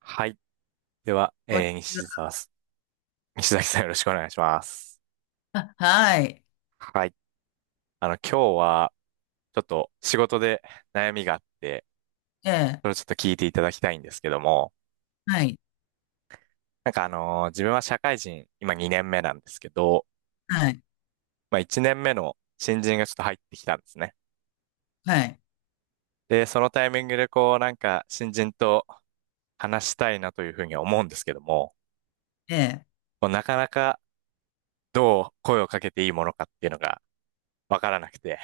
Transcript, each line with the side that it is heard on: right: はい。では、
left: こんにちは。
right: 西澤す、西崎さんよろしくお願いします。
left: あ、はい。
right: はい。今日は、ちょっと仕事で悩みがあって、
left: ええ、
right: それをちょっと聞いていただきたいんですけども、
left: はい。
right: なんか自分は社会人、今2年目なんですけど、
left: はい。
right: まあ1年目の新人がちょっと入ってきたんですね。
left: はい。
right: で、そのタイミングでこう、なんか新人と話したいなというふうに思うんですけども、
left: ええ、
right: こうなかなかどう声をかけていいものかっていうのがわからなくて、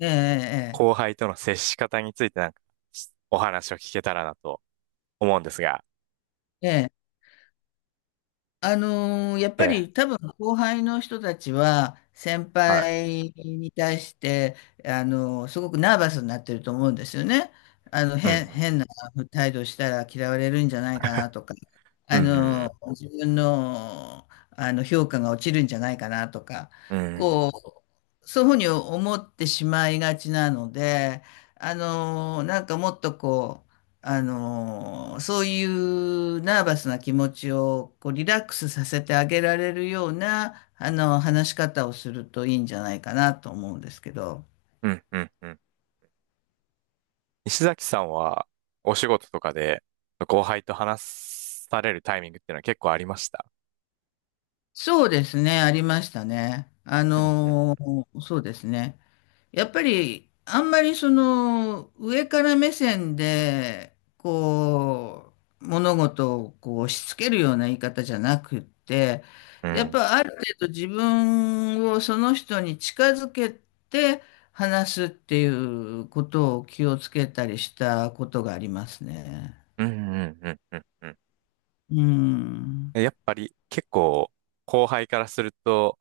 left: ええ、
right: 後輩との接し方についてなんか、お話を聞けたらなと思うんですが。
left: ええ。ええやっ
right: え
left: ぱ
right: え、
left: り多分後輩の人たちは先
right: はい。
left: 輩に対して、すごくナーバスになってると思うんですよね。あの、
right: うん、
left: 変な態度したら嫌われるんじゃないかなとか、
right: うん、うん、
left: 自分の、あの評価が落ちるんじゃないかなとか、
right: うん、う
left: こ
right: ん、
left: う、そういうふうに思ってしまいがちなので、あの、なんかもっとこう、あの、そういうナーバスな気持ちをこうリラックスさせてあげられるような、あの、話し方をするといいんじゃないかなと思うんですけど。
right: うん、うん。石崎さんは、お仕事とかで、後輩と話されるタイミングっていうのは結構ありました？
left: そうですね、ありましたね。あ
right: うん、うん、
left: の、そうですね。やっぱり、あんまりその、上から目線で、こう、物事をこう押し付けるような言い方じゃなくって、
right: う
left: やっ
right: ん、
left: ぱある程度自分をその人に近づけて話すっていうことを気をつけたりしたことがありますね。
right: うん、うん、うん、うん
left: うん。
right: うんやっぱり結構、後輩からすると、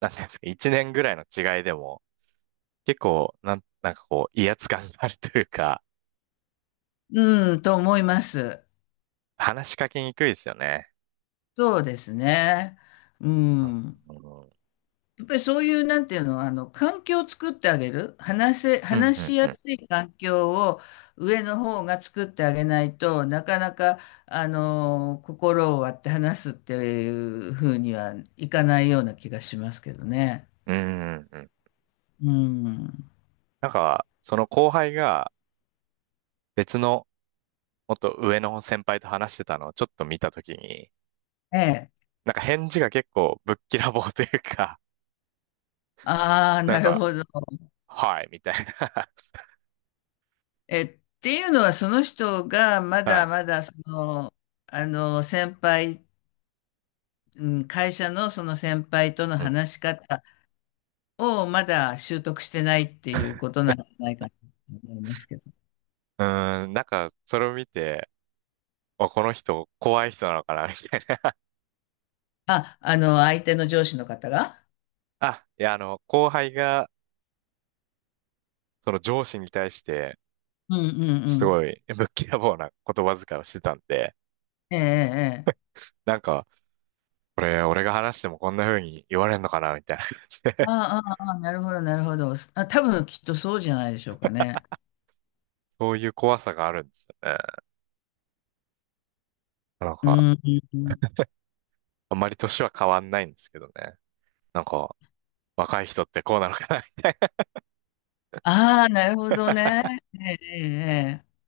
right: なんていうんですか、一年ぐらいの違いでも、結構、なんかこう、威圧感があるというか、
left: うん、と思います。
right: 話しかけにくいですよね。
left: そうですね。う
right: うん
left: ん。やっぱりそういう、なんていうの、あの、環境を作ってあげる。
right: うん、
left: 話
right: う
left: し
right: ん、う
left: や
right: ん。
left: すい環境を上の方が作ってあげないとなかなか、あの、心を割って話すっていうふうにはいかないような気がしますけどね。
right: うん、うん。うん。
left: うん。
right: なんか、その後輩が別のもっと上の先輩と話してたのをちょっと見たときに、
left: ええ。
right: なんか返事が結構ぶっきらぼうというか、
left: ああ、
right: なん
left: なる
right: か、
left: ほど。
right: はい、みたいな。
left: え、っていうのは、その人がま
right: は
left: だ
right: い。
left: まだ、その、あの、先輩、うん、会社のその先輩との
right: うん。
left: 話し方、をまだ習得してないっていうこ となんじゃないかなと思いますけど。
right: うーん、なんか、それを見て、あ、この人、怖い人なのかな、みたいな。
left: あ、あの、相手の上司の方が
right: あ、いや、あの、後輩が、その上司に対して、
left: うんうん
right: す
left: う
right: ご
left: ん。
right: い、ぶっきらぼうな言葉遣いをしてたんで、
left: ええ、ええ。
right: なんか、これ、俺が話してもこんな風に言われんのかな、みたいな感じで、
left: ああ、ああ、なるほど、なるほど。あ、多分きっとそうじゃないでしょうかね。
right: そういう怖さがあるんですよね。なん
left: う
right: か、
left: ん。
right: あんまり年は変わんないんですけどね。なんか、若い人ってこうなのかな。
left: ああ、なるほどね。ええ、ええ。ええ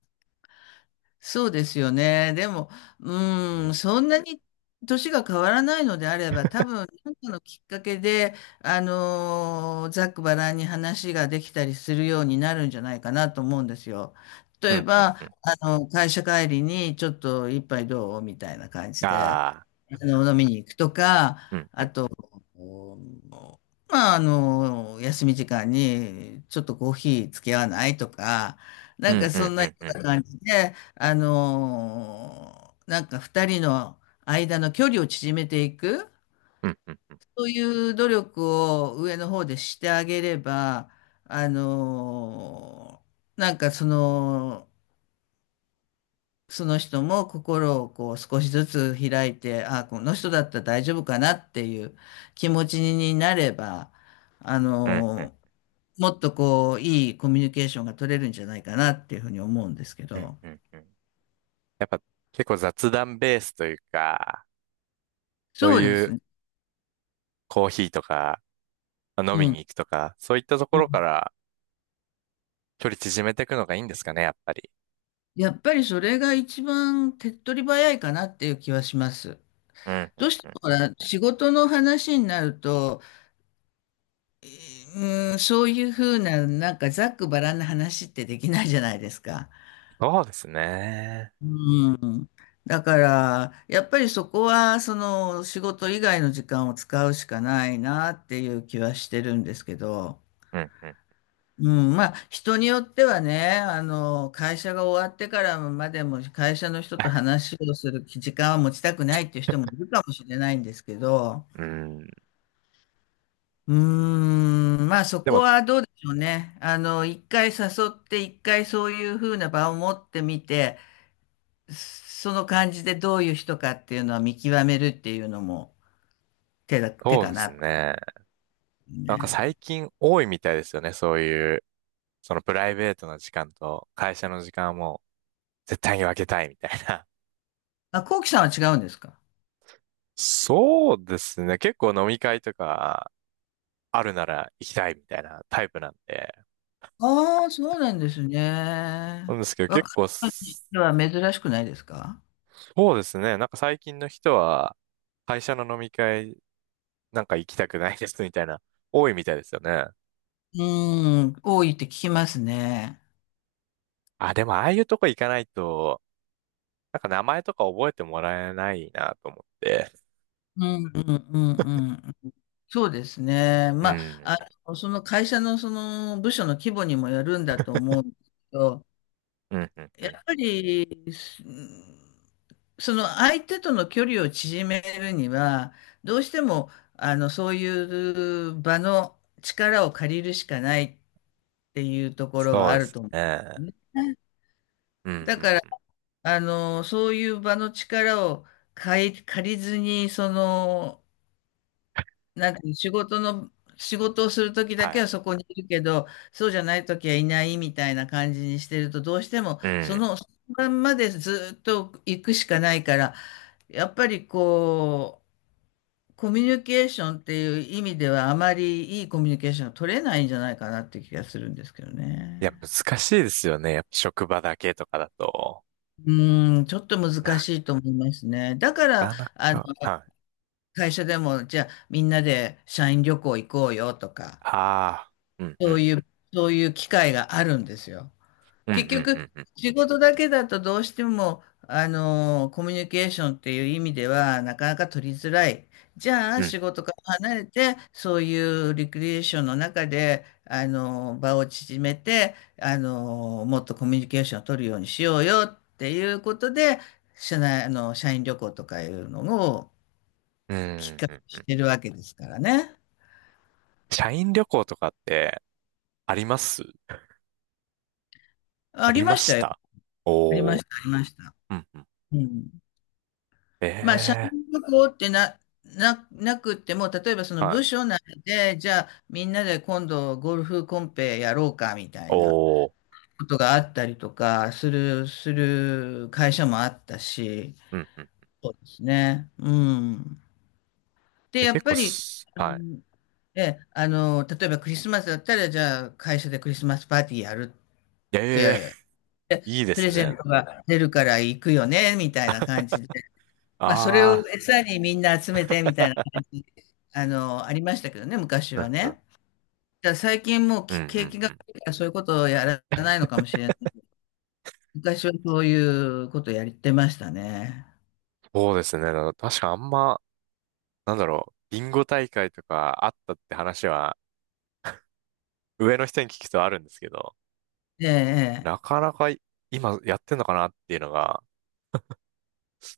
left: そうですよね。でも、
right: う
left: うん、
right: ん、
left: そんなに年が変わらないのであれば、多分、何かのきっかけで、ざっくばらんに話ができたりするようになるんじゃないかなと思うんですよ。
right: う
left: 例え
right: ん、うん、
left: ば、
right: うん。
left: あの、会社帰りにちょっと一杯どうみたいな感じで、
right: ああ、
left: あの、飲みに行くと
right: う
left: か、
right: ん、うん、
left: おまあ、あの、休み時間に、ちょっとコーヒー付き合わないとか、
right: う
left: なん
right: ん、
left: か
right: う
left: そ
right: ん、
left: んなよ
right: う
left: う
right: ん、
left: な感じで、あの、なんか二人の間の距離を縮めていく、
right: うん、うん、
left: そういう努力を上の方でしてあげれば、あの、なんかその、その人も心をこう少しずつ開いて、あ、この人だったら大丈夫かなっていう気持ちになれば、あ
right: うん、うん、
left: の、もっとこう、いいコミュニケーションが取れるんじゃないかなっていうふうに思うんですけ
right: うん、
left: ど。
right: うん、うん、うん。やっぱ、結構雑談ベースというか、そう
left: そうで
right: い
left: す
right: う
left: ね。
right: コーヒーとか、まあ飲み
left: うん。
right: に行くとか、そういったとこ
left: う
right: ろか
left: ん
right: ら距離縮めていくのがいいんですかね、やっぱり？
left: やっぱりそれが一番手っ取り早いかなっていう気はします。
right: うん、う
left: どう
right: ん、
left: して
right: う
left: も
right: ん。
left: ほら、仕事の話になると、そういうふうな、なんかざっくばらんな話ってできないじゃないですか。
right: そうですね。
left: うだから、やっぱりそこは、その、仕事以外の時間を使うしかないなっていう気はしてるんですけど、
right: うん、う
left: うん、まあ、人によってはね、あの、会社が終わってからまでも会社の人と話をする時間は持ちたくないっていう人もいるかもしれないんですけど、
right: ん、うん。
left: うーん、まあ、そ
right: で
left: こ
right: も、
left: はどうでしょうね。あの、一回誘って、一回そういうふうな場を持ってみて、その感じでどういう人かっていうのは見極めるっていうのも、手
right: そう
left: か
right: です
left: な。
right: ね。なんか
left: ね。
right: 最近多いみたいですよね。そういう、そのプライベートの時間と会社の時間はもう絶対に分けたいみたいな。
left: あ、こうきさんは違うんですか？
right: そうですね。結構飲み会とかあるなら行きたいみたいなタイプなんで。
left: ああー、そうなんです
right: なん
left: ね。
right: ですけど
left: 若
right: 結構
left: い
right: そ
left: 人は珍しくないですか？
right: うですね。なんか最近の人は会社の飲み会なんか行きたくないですみたいな、多いみたいですよね。
left: うーん、多いって聞きますね。
right: あ、でもああいうとこ行かないとなんか名前とか覚えてもらえないなと思って。
left: うん、うん、うん、うん。そうですね。
right: う
left: まあ、あ
right: ん。
left: の、その会社のその部署の規模にもよるんだと思うんですけど、
right: うんうんう
left: やっ
right: ん
left: ぱり、うんその相手との距離を縮めるには、どうしても、あの、そういう場の力を借りるしかないっていうところは
right: そう
left: あ
right: で
left: る
right: す
left: と思う
right: ね。
left: ね。
right: う
left: だか
right: ん
left: ら、
right: うん。
left: あの、そういう場の力を借りずに、その、なんていう仕事の、仕事をするときだ
right: は
left: けは
right: い。
left: そこにいるけど、そうじゃないときはいないみたいな感じにしてると、どうしても、
right: う
left: そ
right: ん。
left: の、そのまんまでずっと行くしかないから、やっぱりこう、コミュニケーションっていう意味ではあまりいいコミュニケーションが取れないんじゃないかなっていう気がするんですけど
right: いや、
left: ね。
right: 難しいですよね。やっぱ職場だけとかだと。
left: うん、ちょっと難
right: な
left: しいと思いますね。だから、
right: かな
left: あの、
right: か。はい。
left: 会社でも、じゃあみんなで社員旅行行こうよとか、
right: ああ。うんう
left: そう
right: ん
left: い
right: うん。
left: う、そういう機会があるんですよ。
right: うんうん
left: 結
right: う
left: 局、
right: んうん。
left: 仕事だけだとどうしても、あの、コミュニケーションっていう意味では、なかなか取りづらい。じゃあ、
right: うん。
left: 仕事から離れて、そういうリクリエーションの中で、あの、場を縮めて、あの、もっとコミュニケーションを取るようにしようよっていうことで、社内、あの、社員旅行とかいうのを
right: うん
left: きっか
right: う
left: けに
right: んう
left: し
right: ん。
left: てるわけですからね。
right: 社員旅行とかってあります？あ
left: あり
right: りま
left: まし
right: し
left: たよ。
right: た
left: ありま
right: おー。
left: した、ありました。
right: うんうん。
left: うん。まあ、社
right: ええ
left: 員旅行ってな、な、なくっても、例えばそ
right: ー。
left: の
right: はい。
left: 部署内で、じゃあみんなで今度ゴルフコンペやろうかみたいな
right: おー。
left: ことがあったりとかする会社もあったし、
right: うんうん。
left: そうですね。うん。で、
right: え、
left: や
right: 結
left: っ
right: 構
left: ぱり、
right: す、
left: う
right: は
left: んえ、あの、例えばクリスマスだったら、じゃあ会社でクリスマスパーティーやるっ
right: い。ええ
left: て、
right: ー、いいで
left: プ
right: す
left: レゼ
right: ね。
left: ントが出るから行くよね、みたいな感じで。まあ、それを
right: あ
left: 餌にみんな集めてみたいな
right: あ。
left: 感じ、あの、ありましたけどね、昔
right: う
left: は
right: んうん。
left: ね。だから最近もう
right: うんう
left: 景
right: ん
left: 気が
right: うん。
left: 悪いからそういうことをやらないのかもしれない。昔はそういうことをやってましたね。
right: そうですね。だから確か、なんだろう、ビンゴ大会とかあったって話は、上の人に聞くとあるんですけど、
left: ええ、え
right: な
left: え
right: かなかい今やってんのかなっていうのが、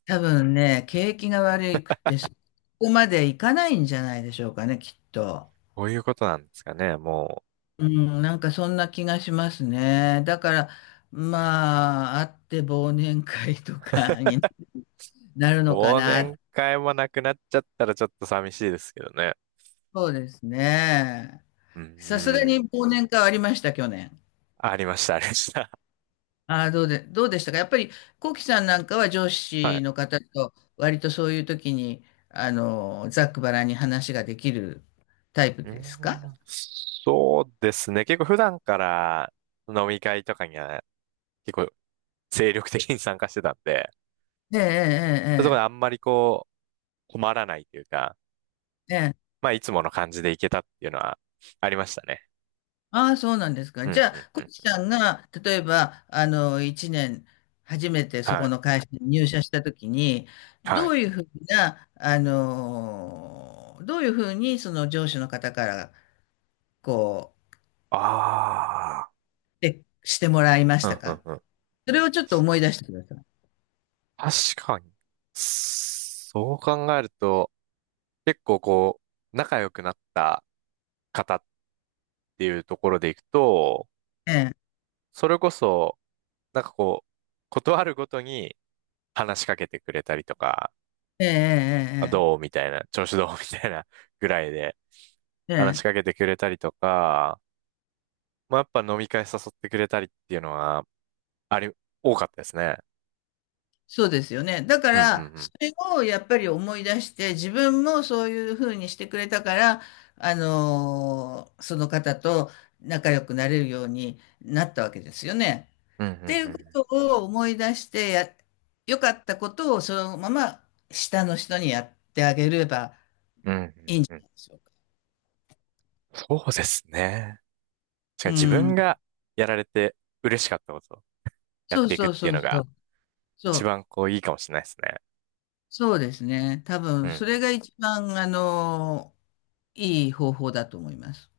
left: 多分ね、景気が悪くてそこまでいかないんじゃないでしょうかね、きっと。
right: こういうことなんですかね。も
left: うん、なんかそんな気がしますね。だから、まあ、あって忘年会とかになる
right: う、
left: のか
right: 忘年
left: な。
right: 会もなくなっちゃったらちょっと寂しいですけどね。
left: そうですね。
right: うん、う
left: さすがに
right: ん
left: 忘年会はありました、去年。
right: ありました、ありました。
left: ああ、どうでしたかやっぱり、コウキさんなんかは上
right: は
left: 司
right: い。
left: の方と、割とそういう時に、あの、ざっくばらんに話ができるタイプ
right: うー
left: ですか？
right: ん、そうですね。結構普段から飲み会とかには結構精力的に参加してたんで、
left: え
right: そういうところで
left: え、
right: あ
left: え
right: んまりこう、困らないというか、
left: え、ええ。ええ
right: まあ、いつもの感じでいけたっていうのはありましたね。
left: ああ、そうなんですか。
right: う
left: じ
right: ん、
left: ゃ
right: うん、
left: あ、コ
right: う
left: ウ
right: ん。
left: キさんが、例えば、あの、1年、初めてそ
right: は
left: こ
right: い、
left: の会社に入社した時に、
right: は
left: ど
right: い。
left: ういうふうな、あの、どういうふうに、その上司の方から、こ
right: あ
left: で、してもらいました
right: あ、うん、
left: か？
right: うん、うん。
left: それをちょっと思い出してください。
right: 確かに。そう考えると、結構こう、仲良くなった方っていうところでいくと、
left: ええ、
right: それこそ、なんかこう、断るごとに話しかけてくれたりとか、
left: ええ、
right: あどうみたいな、調子どうみたいなぐらいで
left: ええ、ええ、
right: 話し
left: え
right: かけ
left: え
right: てくれたりとか、まあ、やっぱ飲み会誘ってくれたりっていうのは、あり、多かったですね。
left: そうですよね。だか
right: うんう
left: ら、そ
right: ん
left: れをやっぱり思い出して、自分もそういうふうにしてくれたから、その方と仲良くなれるようになったわけですよね。
right: うん。うん
left: ってい
right: う
left: う
right: ん
left: ことを思い出して良かったことをそのまま下の人にやってあげれば、
right: うん。うんうんうん。そうですね。確か
left: う
right: に自分
left: ん。
right: がやられて嬉しかったことをやっ
left: そう
right: ていくっ
left: そう
right: ていう
left: そう
right: の
left: そ
right: が
left: う。そ
right: 一
left: う。
right: 番こういいかもしれないですね。
left: そうですね。多
right: うん
left: 分、
right: う
left: それ
right: ん。
left: が一番、あの、いい方法だと思います。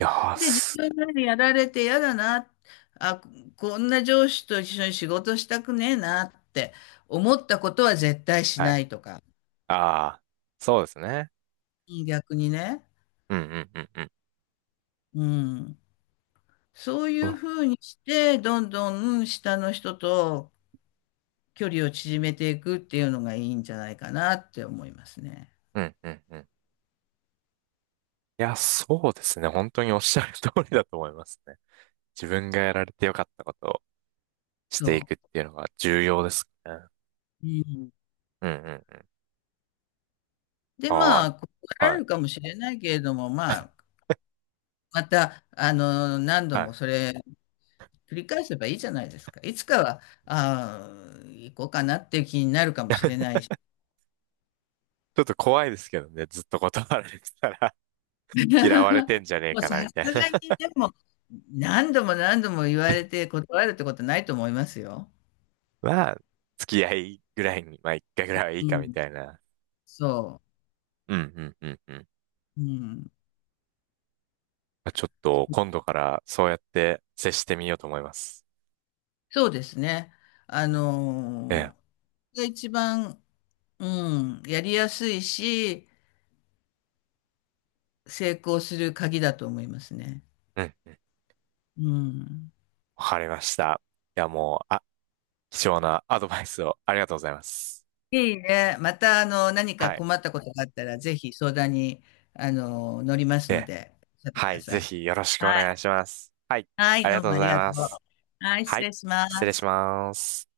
right: よー
left: で、自
right: す。
left: 分がやられて嫌だな、あ、こんな上司と一緒に仕事したくねえなって思ったことは絶対し
right: は
left: な
right: い。
left: いとか、
right: ああ、そうですね。
left: 逆にね。
right: うんうんうんうん。
left: うん。そうい
right: そ
left: う
right: う
left: ふうにして、どんどん下の人と距離を縮めていくっていうのがいいんじゃないかなって思いますね。
right: うんうんうん。いや、そうですね。本当におっしゃる通りだと思いますね。自分がやられてよかったことをしてい
left: そ
right: くっていうのが重要ですね。
left: う。うん。
right: うんうん。
left: で、
right: あ
left: まあ、断
right: あ、
left: ら
right: は
left: れ
right: い、
left: るかもしれないけれども、まあ、また、あの、何度
right: は
left: も
right: い。
left: それ繰り返せばいいじゃないですか。いつかは、あー行こうかなっていう気になるかもしれな いし。
right: ちょっと怖いですけどね、ずっと断られてたら。 嫌われて んじゃねえ
left: もう
right: か
left: さ
right: な、みたい
left: すがに
right: な。
left: でも、何度も何度も言われて断るってことないと思いますよ。
right: まあ、付き合いぐらいに、まあ一回ぐらいはいい
left: う
right: か、み
left: ん。
right: たいな。
left: そ
right: うん、うん、うん、うん。
left: う。うん。
right: まあ、ちょっと、今度からそうやって接してみようと思います。
left: そうですね。あ
right: ええ、
left: のが一番、うん、やりやすいし、成功する鍵だと思いますね。
right: うん、うん。
left: うん。
right: わかりました。いや、もう、あ、貴重なアドバイスをありがとうございます。
left: いいね。また、あの、何か
right: はい、
left: 困ったことがあったら、ぜひ相談に、あの、乗ります
right: え
left: の
right: え、
left: で、おっしゃってく
right: は
left: だ
right: い、
left: さ
right: ぜ
left: い。
right: ひよろしくお
left: は
right: 願い
left: い。
right: します。はい、
left: は
right: あ
left: い、
right: りが
left: どう
right: と
left: も
right: うご
left: あり
right: ざい
left: がと
right: ま
left: う。
right: す。
left: はい、
right: は
left: 失
right: い、
left: 礼しま
right: 失礼し
left: す。
right: ます。